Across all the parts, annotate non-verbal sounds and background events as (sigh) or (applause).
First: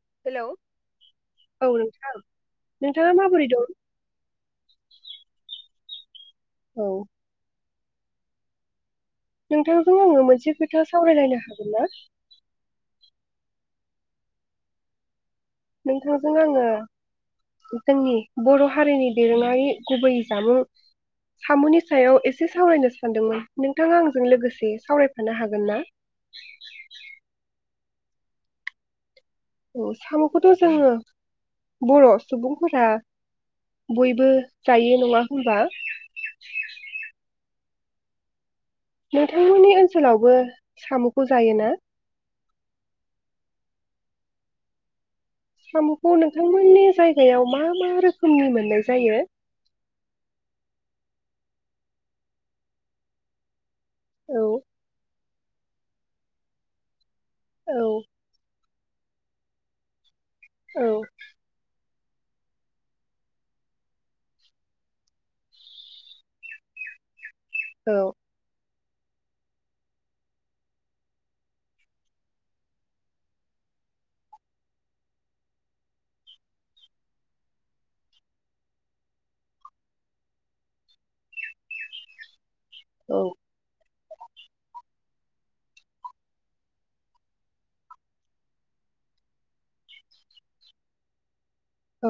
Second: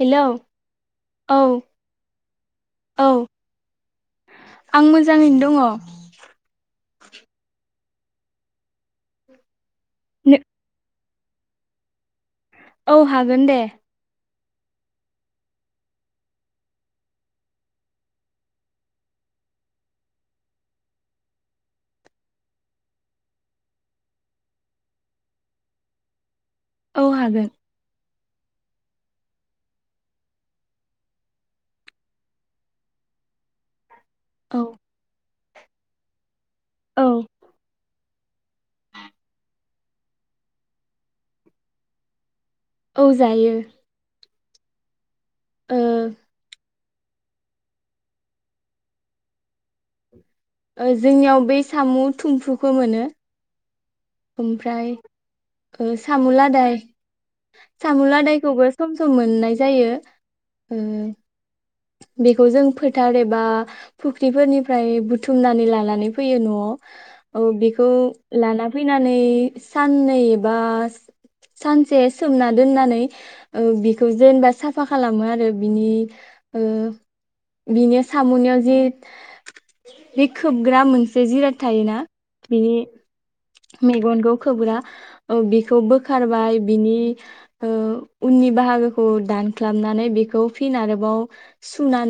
Hello औ औ नोंथाङा माबोरै दं आं मोजाङैनो दङ। (inaudible) औ (inaudible) नोंथां खौ आङो दङ मोनसे खोथा सावरायलायनो हागोन ना? औ हागोन दे। नोंथांजों आङो जोंनि बर' हारिनि दोरोङारि गुबै जामुं सामुनि सायाव एसे सावरायनो सानदोंमोन नोंथाङा आंजों लोगोसे सावरायफानो हागोन ना? औ हागोन औ साम'खौथ' जोङो बर' सुबुंफोरा बयबो औ जायो नङा होमबा? औ नोंथांमोननि ओनसोलावबो साम'खौ जायोना? औ जायो। ओ सामुखौ नोंथांमोननि जायगायाव मा मा रोखोमनि मोननाय जायो? ओ जोंनियाव बै सामु थुमफ्रुखौ मोनो। औ ओमफ्राय ओ सामुलादाय औ सामु लादायखौबो सम सम मोननाय जायो। ओ औ बेखौ जों फोथार एबा फुख्रिफोरनिफ्राय बुथुमनानै लानानै फैयो न'आव। औ बेखौ औ लाना फैनानै साननै एबा सानसे सोमना दोननानै ओ बिखौ जेनबा साफा खालामो आरो बिनि ओ बिनि सम'नियाव जि बे खोबग्रा मोनसे जिराद थायोना? बिनि औ मेगनखौ खोबग्रा औ बिखौ बोखारबाय बिनि ओ उननि बाहागोखौ दान ख्लाबनानै बेखौ फिन आरोबाव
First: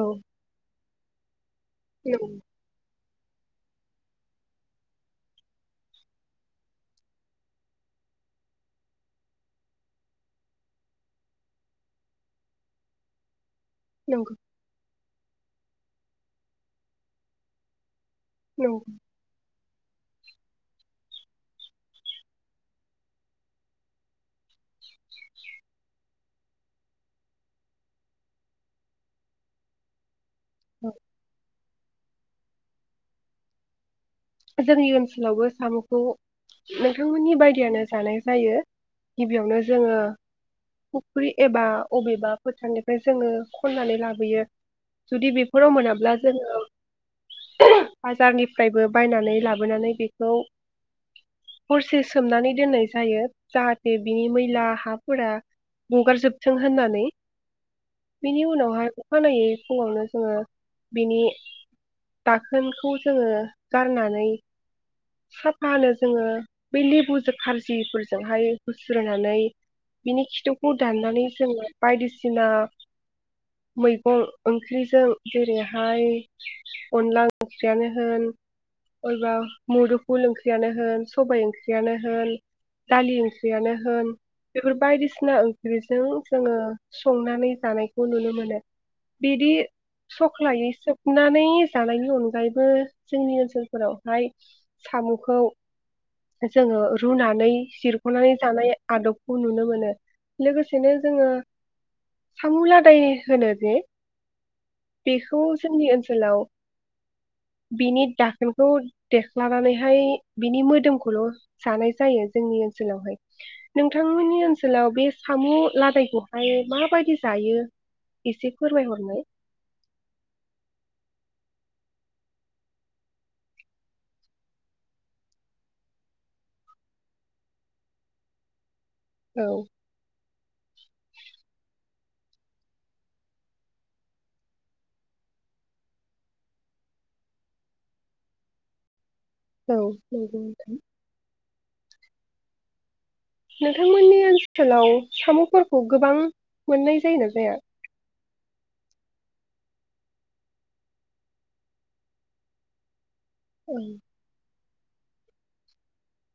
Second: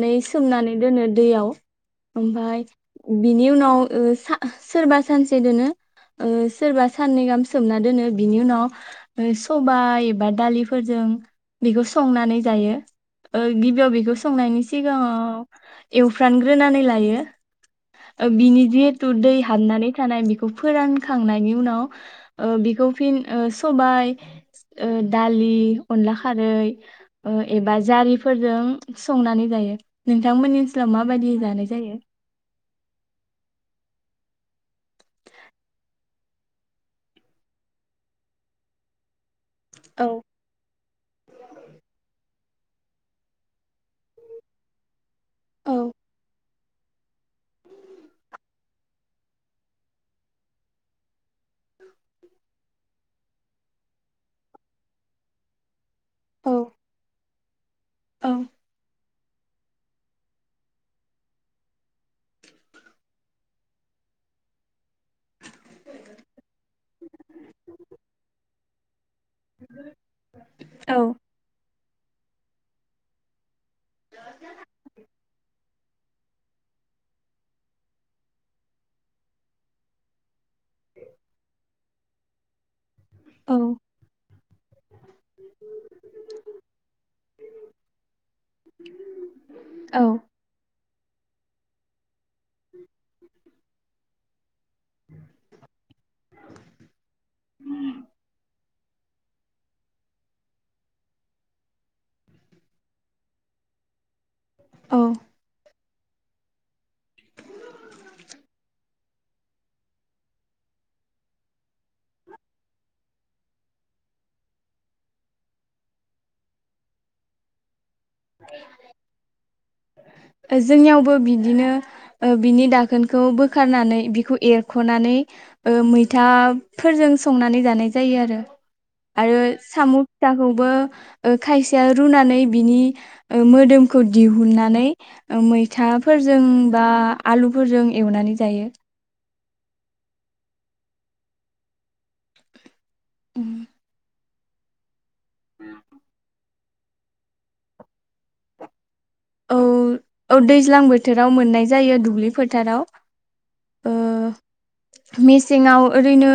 औ सोमनानै दोनो दैयाव नंगौ ओमफाय बिनि उनाव ओ सा सोरबा सानसे दोनो। ओ सोरबा साननै गाहाम सोमना दोनो। बिनि उनाव ओ सबाय एबा दालिफोरजों बेखौ संनानै जायो। ओ गिबियाव नंगौ संनायनि सिग गाङाव एवफ्रानग्रोनानै लायो। ओ बिनि नंगौ जिहेथु दै हाबनानै थानाय बेखौ फोरानखांनायनि उनाव ओ बिखौ फिन ओ सबाय ओ दालि अनला खारै ओ एबा जारिफोरजों संनानै जायो नों थांमोननि ओनसोलाव माबायदि जानाय जायो जोंनि ओनसोलावबो साम'खौ नोंथांमोननि बायदियानो जानाय जायो गिबियावनो जोङो औ फुख्रि एबा अबेबा फोथारनिफ्राय जोङो खननानै लाबोयो। जुदि बेफोराव औ मोनाब्ला जोङो (unintelligible) बाजारनिफ्रायबो बायनानै लाबोनानै बेखौ हरसे सोमनानै दोननाय जायो जाहाथे बिनि मैला हाफोरा औ गगारजोबथों होननानै औ बिनि उनावहाय खानायै फुङावनो जोङो बिनि दाखोनखौ जोङो गारनानै साफानो जोङो बै लेबुजों खारजिफोरजोंहाय (unintelligible) (unintelligible) नानै बिनि खिथुखौ औ दाननानै जोङो बायदिसिना मैगं ओंख्रिजों जेरै हाय अनला ओंख्रियानो होन अयबा मुदुफुल ओंख्रियानो होन सबाय ओंख्रियानो होन दालि औ ओंख्रियानो होन बेफोर बायदिसिना ओंख्रिजों जोङो संनानै जानायखौ नुनो मोनो बिदि औ सख्लायैसो नानै जानायनि अन गायबो ओनसोलफोरावहाय साम'खौ जोङो रुनानै जिरख'नानै जानाय आदबखौ नुनो मोनो लोगोसेनो जोङो सामु लादाय होनो जे औ बेखौ जोंनि ओनसो सोलाव बिनि दाखोनखौ देख्लानानैहाय बिनि मोदोमखौल' जानाय जायो जोंनि ओनसोलावहाय। नोंथांमोननि ओनसोलाव बे साम' लादायखौहाय माबायदि जायो? एसे फोरमायहरनाय जोंनियावबो बिदिनो ओ बिनि दाखोनखौ बोखारनानै बिखौ एरख'नानै ओ मैथाफोरजों संनानै जानाय जायो आरो। आरो औ साम' फिथाखौबो ओ खायसेया रुनानै बिनि ओ मोदोमखौ दिहुननानै ओ मैथाफोरजों बा आलुफोरजों एवनानै जायो। औ नोंगौ नोंथां। नोंथांमोननि ओनसो सोलाव साम'फोरखौ गोबां मोननाय जायो ना जाया औ औ दैज्लां बोथोराव मोननाय जायो दुब्लि फोथाराव ओम ओ मेसेङाव ओरैनो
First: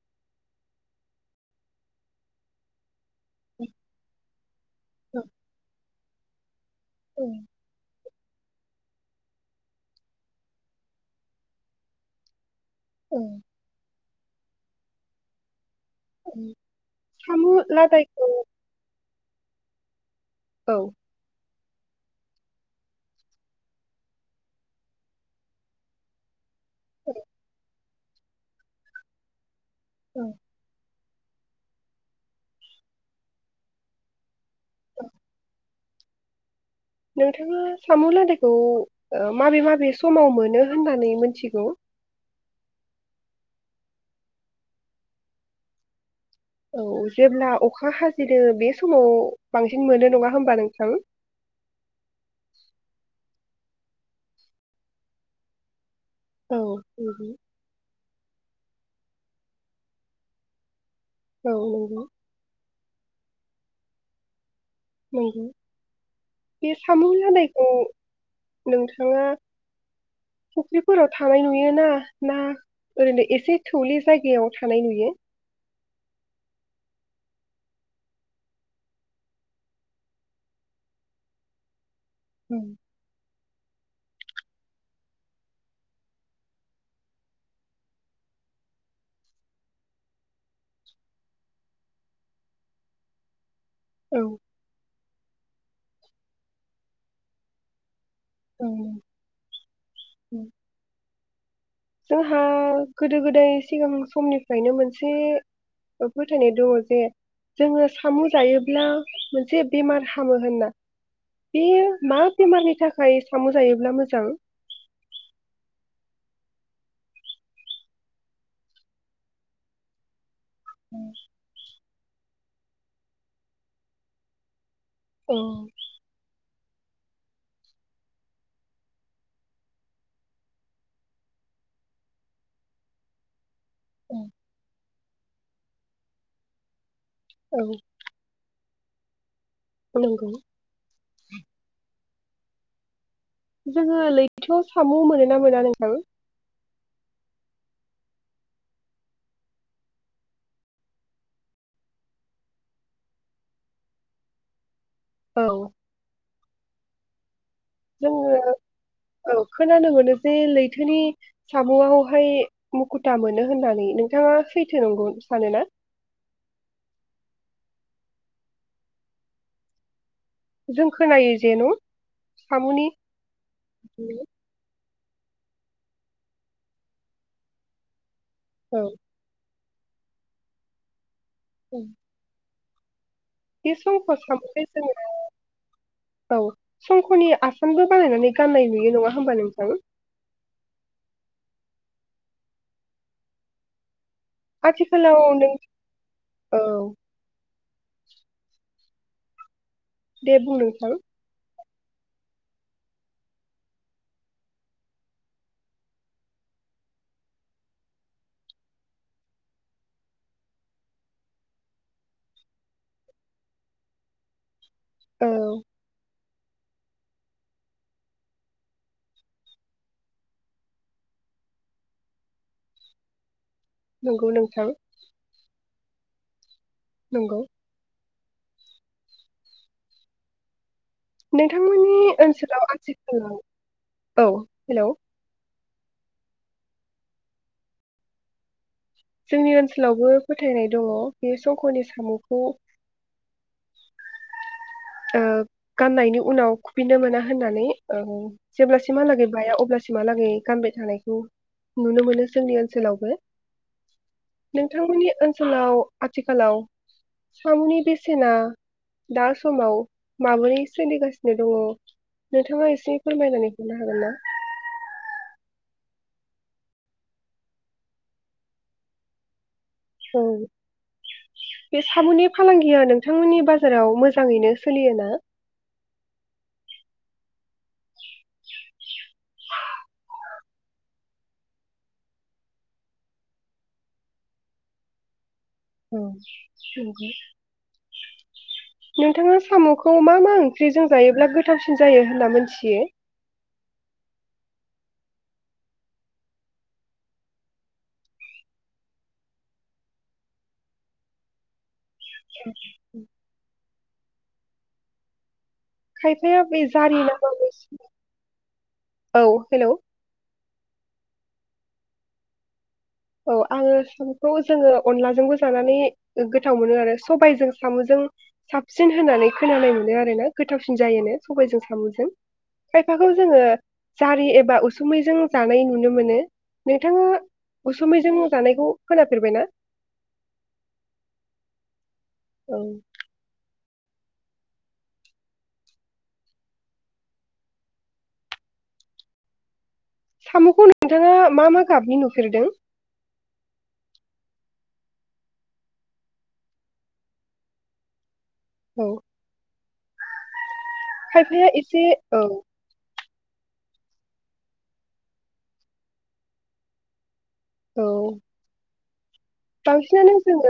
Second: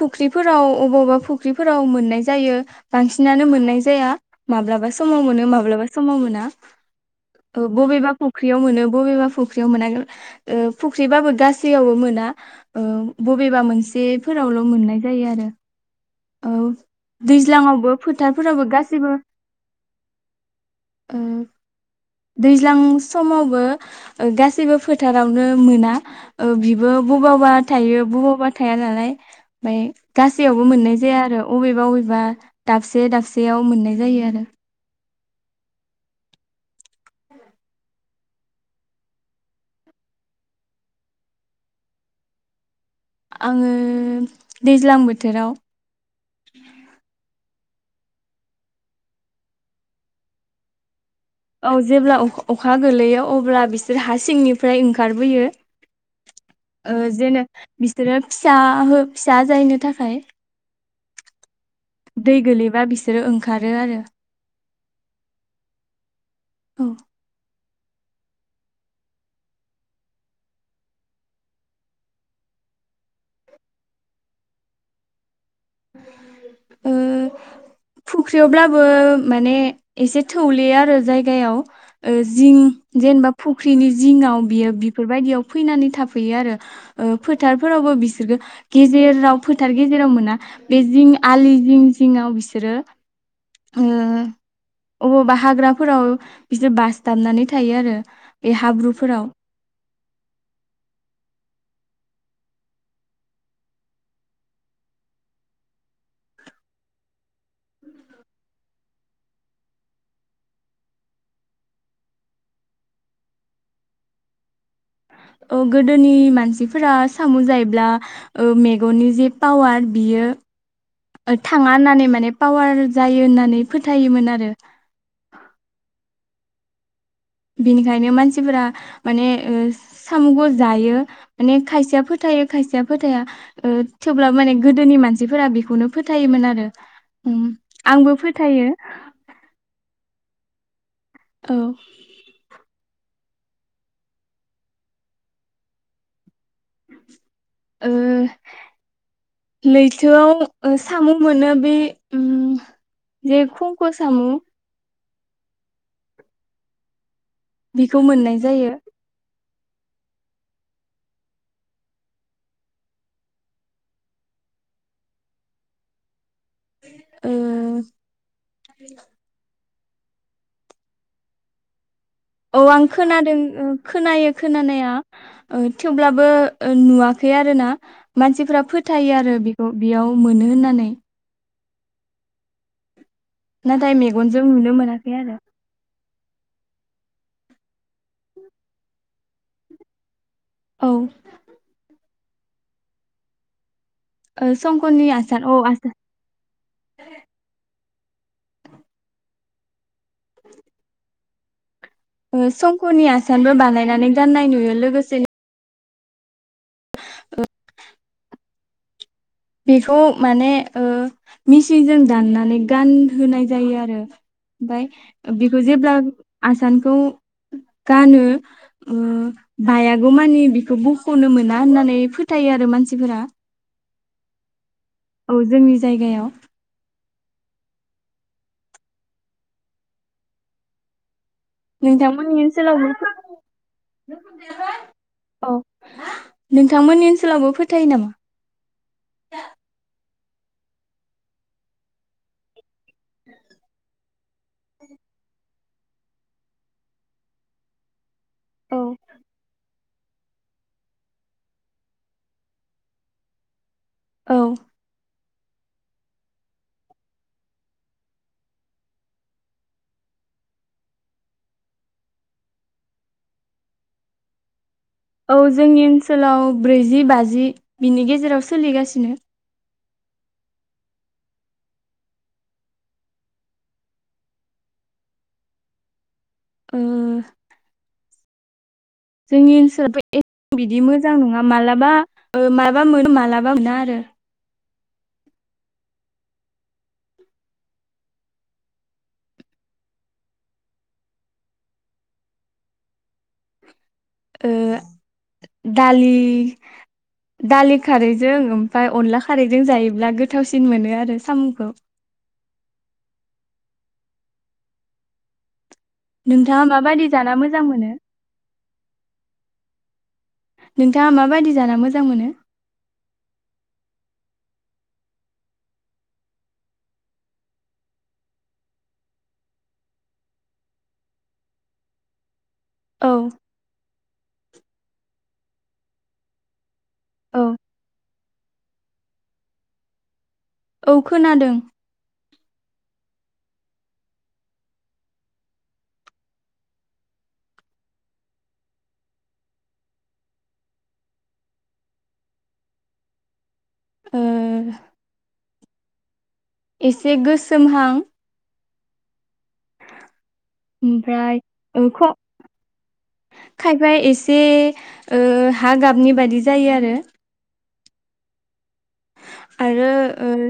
फुख्रिफोराव अबावबा फुख्रिफोराव मोननाय जायो बांसिनानो मोननाय जाया माब्लाबा औ समाव मोनो माब्लाबा समाव मोना औ बबेबा फुख्रियाव मोनो बबेबा फुख्रियाव मोना फुख्रिबाबो गासैयावबो मोना ओ औ बबेबा मोनसे फोरावल' मोननाय जायो आरो औ साम' दैज्लाङावबो लादायखौ फोथारफोरावबो गासैबो औ (inaudible) दैज्लां समावबो गासैबो फोथारावनो मोना बिबो बबावबा थायो बबावबा थाया नालाय ओमफ्राय औ गासैयावबो मोननाय जाया आरो अबेबा अबेबा दाबसे दाबसेयाव मोननाय जायो आरो नोंथाङा साम' लादायखौ ओ माबे माबे समाव मोनो होननानै मोनथिगौ आङो दैज्लां बोथोराव औ जेब्ला अखा अखा हाजेनो बे समाव बांसिन मोनो नङा होमबा नोंथां औ जेब्ला अ अखा गोलैयो अब्ला बिसोर हा सिंनिफ्राय ओंखारबोयो औ ओ नंगौ जेनेबा बि सोरो फिसा हो फिसा जायनो थाखाय औ नंगौ बा बिसोरो ओंखारो आरो नंगौ बे औ साम' लादायखौ औ नोंथाङा फुख्रिफोराव थानाय नुयोना ना ओरैनो एसे थौले जायगायाव थानाय नुयो ओ फुख्रियावब्लाबो माने एसे थौले आरो जायगायाव। ओ जिं जेनेबा फु ख्रिनि जिङाव बियो बेफोरबायदियाव फैनानै थाफैयो आरो फोथारफोरावबो बिसोरखो गेजेराव फोथार गेजेराव मोना। बे जिं आलि जिं जिंआव बिसोरो औ ओ अबाव बा हाग्राफोराव बिसोर बासथाबनानै थायो आरो। बे नंगौ। हाब्रुफोराव। जाहा गोदो गोदाय सिगां समनिफ्रायनो मोनसे फोथायनाय दङ जे जोङो सामु जायोब्ला मोनसे बेमार हामो होनना बे मा बेमारनि थाखाय सामु जायोब्ला मोजां? औ गोदोनि मानसिफोरा साम जायोब्ला ओ मेगननि जे पावार बियो थाङा होननानै माने पावार जायो होननानै फोथायोमोन आरो। औ बेनिखायनो मानसिफोरा माने ओ-सामुखौ जायो माने खायसेया फोथायो खायसेया फोथाया। ओ थेवब्लाबो माने गोदोनि मानसि सिफोरा बेखौनो फोथायोमोन आरो। औ आंबो फोथायो। नंगौ औ जोङो लैथोआव साम मोनोना मोना नोंथां? ओ लैथोआव ओ-सामु मोनो बे उम जे खंख सामु। औ बेखौ जोङो मोननाय जायो औ खोनानो मोनो जे लैथोनि सामुआवहाय मुखुथा मोनो होननानै नोंथाङा सैथो नंगौ सानो ना? ओ जों खोनायो जेन- औ आं खोनादों खोनायो खोनानाया। ओ थेवब्लाबो नुवाखै आरो ना। मानसिफ्रा औ फोथायो आरो बे बेयाव मोनो होननानै। औ नाथाय मेगनजों साम'खौ नुनो जोङो मोनाखै आरो औ संकनि आसानबो बानायनानै गाननाय नुयो नङा होमबा नोंथां। औ ओ संकनि आथिखालाव आसान नों औ आसान औ दे बुं नोंथां ओ संकनि आसानबो बानायनानै गाननाय नुयो लोगोसेनो ओ बेखौ माने ओ-मिसिनजों दाननानै गानहोनाय जायो आरो। ओमफाय औ बेखौ जेब्ला आसानखौ गानो ओ बायागौ मानि बिखौ बखनो मोना होननानै फोथायो आरो मानसिफोरा नंगौ नोंथां औ जोंनि जायगायाव नंगौ नोंथांमोननि ओनसोलाव आथिखालाव औ हेल'। औ नोंथांमोननि ओनसोलावबो फोथायो नामा। जोंनि ओनसोलावबो। फोथायनाय दङ बे संकनि साम'खौ। औ (unintelligible) गाननायनि उनाव खुफिननो मोना होननानै औ। औ जेब्लासिमहालागै बाया अब्ला। सिमहालागै गानबाय थानायखौ नुनो मोनो जोंनि ओनसोलावबो। औ नोंथांमोननि (unintelligible) आथिखालाव सामनि बे (unintelligible) सेना दा समाव माबोरै सोलिगासिनो दङ नोंथाङा एसे फोरमायनानै हरनो हागोन ना। औ जोंनि ओनसोलाव ब्रैजि बाजि बिनि गेजेराव सोलिगासिनो औ बे साबुननि फालांगिया नोंथांमोननि बाजाराव मोजाङैनो सोलिय ना ओ जोंनि ओनसोलावथ' ए बिदि मोजां नङा मा्लाबा माबा मोनो मा्लाबा मोना आरो (unintelligible) औ। नोंथाङा साम'खौ मा मा ओंख्रिजों जायोब्ला गोथावसिन जायो होनना मिथियो। दालि दालि खारैजों ओमफ्राय अनला खारैजों जायोब्ला गोथावसिन मोनो आरो साम'खौ। (inaudible) खायफाया बे नोंथाङा जारि माबायदि जाना मोजां नामसि मोनो औ हेलौ (unintelligible) नोंथाङा माबायदि जाना मोजां मोनो। औ आङो साम'खौ जोङो अनलाजोंबो जानानै गोथाव मोनो आरो सबायजों साम'जों साबसिन होननानै खोनानाय मोनो आरोना गोथावसिन जायोनो सबायजों साम'जों। खायफाखौ औ जोङो जारि एबा उसुमैजों। जानाय नुनो मोनो नोंथाङ (unintelligible) औ। उसुमैजों जानायखौ खोनाफेरबाय ना। औ खोनादों। औ। साम'खौ नोंथाङा मा मा गाबनि नुफेरदों। ओ। एसे गोसोमहां। औ ओमफ्राय खायफाया एसे औ खायफा एसे हा गाबनि बायदि जायो आरो। औ। आरो ओ फांसनानोसङ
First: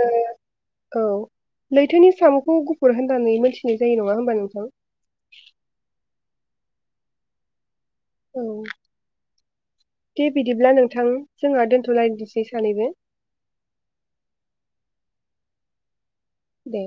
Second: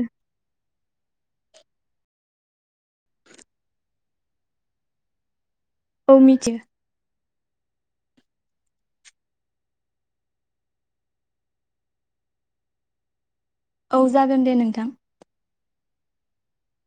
औ लैथोनि साम'खौ गुफुर होननानै मोनथिनाय जायो नङा होमबा नोंथां औ मिथि औ दे बिदिब्ला नोंथां जोंहा दोन्थ'लायसै सानैबो औ जागोन दे नोंथां दे